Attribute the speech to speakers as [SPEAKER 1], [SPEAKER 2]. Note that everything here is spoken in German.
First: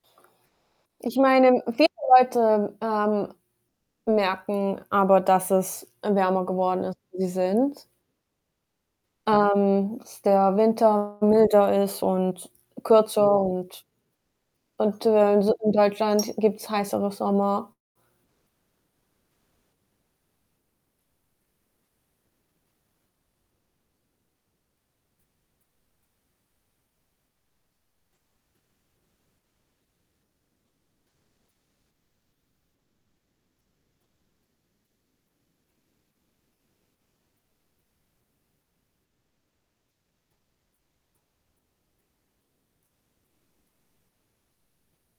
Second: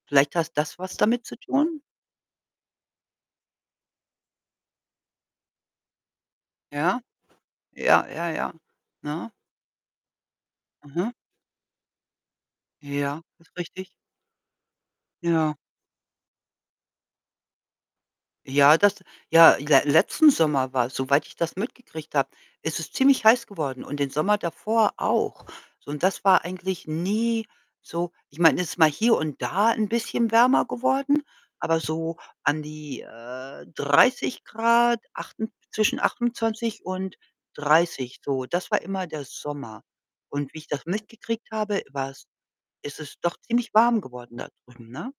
[SPEAKER 1] Vielleicht hast das was
[SPEAKER 2] Ich
[SPEAKER 1] damit zu
[SPEAKER 2] meine,
[SPEAKER 1] tun?
[SPEAKER 2] viele Leute, ähm, merken aber, dass es, äh, wärmer geworden ist
[SPEAKER 1] Ja?
[SPEAKER 2] [unintelligible] die sind.
[SPEAKER 1] Ja, ja, ja, ne?
[SPEAKER 2] Ähm, dass der
[SPEAKER 1] Mhm.
[SPEAKER 2] Winter milder ist und
[SPEAKER 1] Ja,
[SPEAKER 2] kürzer
[SPEAKER 1] ist
[SPEAKER 2] und
[SPEAKER 1] richtig.
[SPEAKER 2] und, äh,
[SPEAKER 1] Ja.
[SPEAKER 2] [unintelligible] gibt's heißere Sommer.
[SPEAKER 1] Ja, das ja ja letzten Sommer war's soweit ich das mitgekriegt habe, ist es ziemlich heiß geworden und den Sommer davor auch. So und das war eigentlich nie so ich meine, es ist mal hier und da 'n bisschen wärmer geworden, aber so an die, äh, 30 C, achten zwischen 28 C und 30 C so. Das war immer der Sommer und wie ich das mitgekriegt habe, war's ist es doch ziemlich warm geworden da drüben, ne?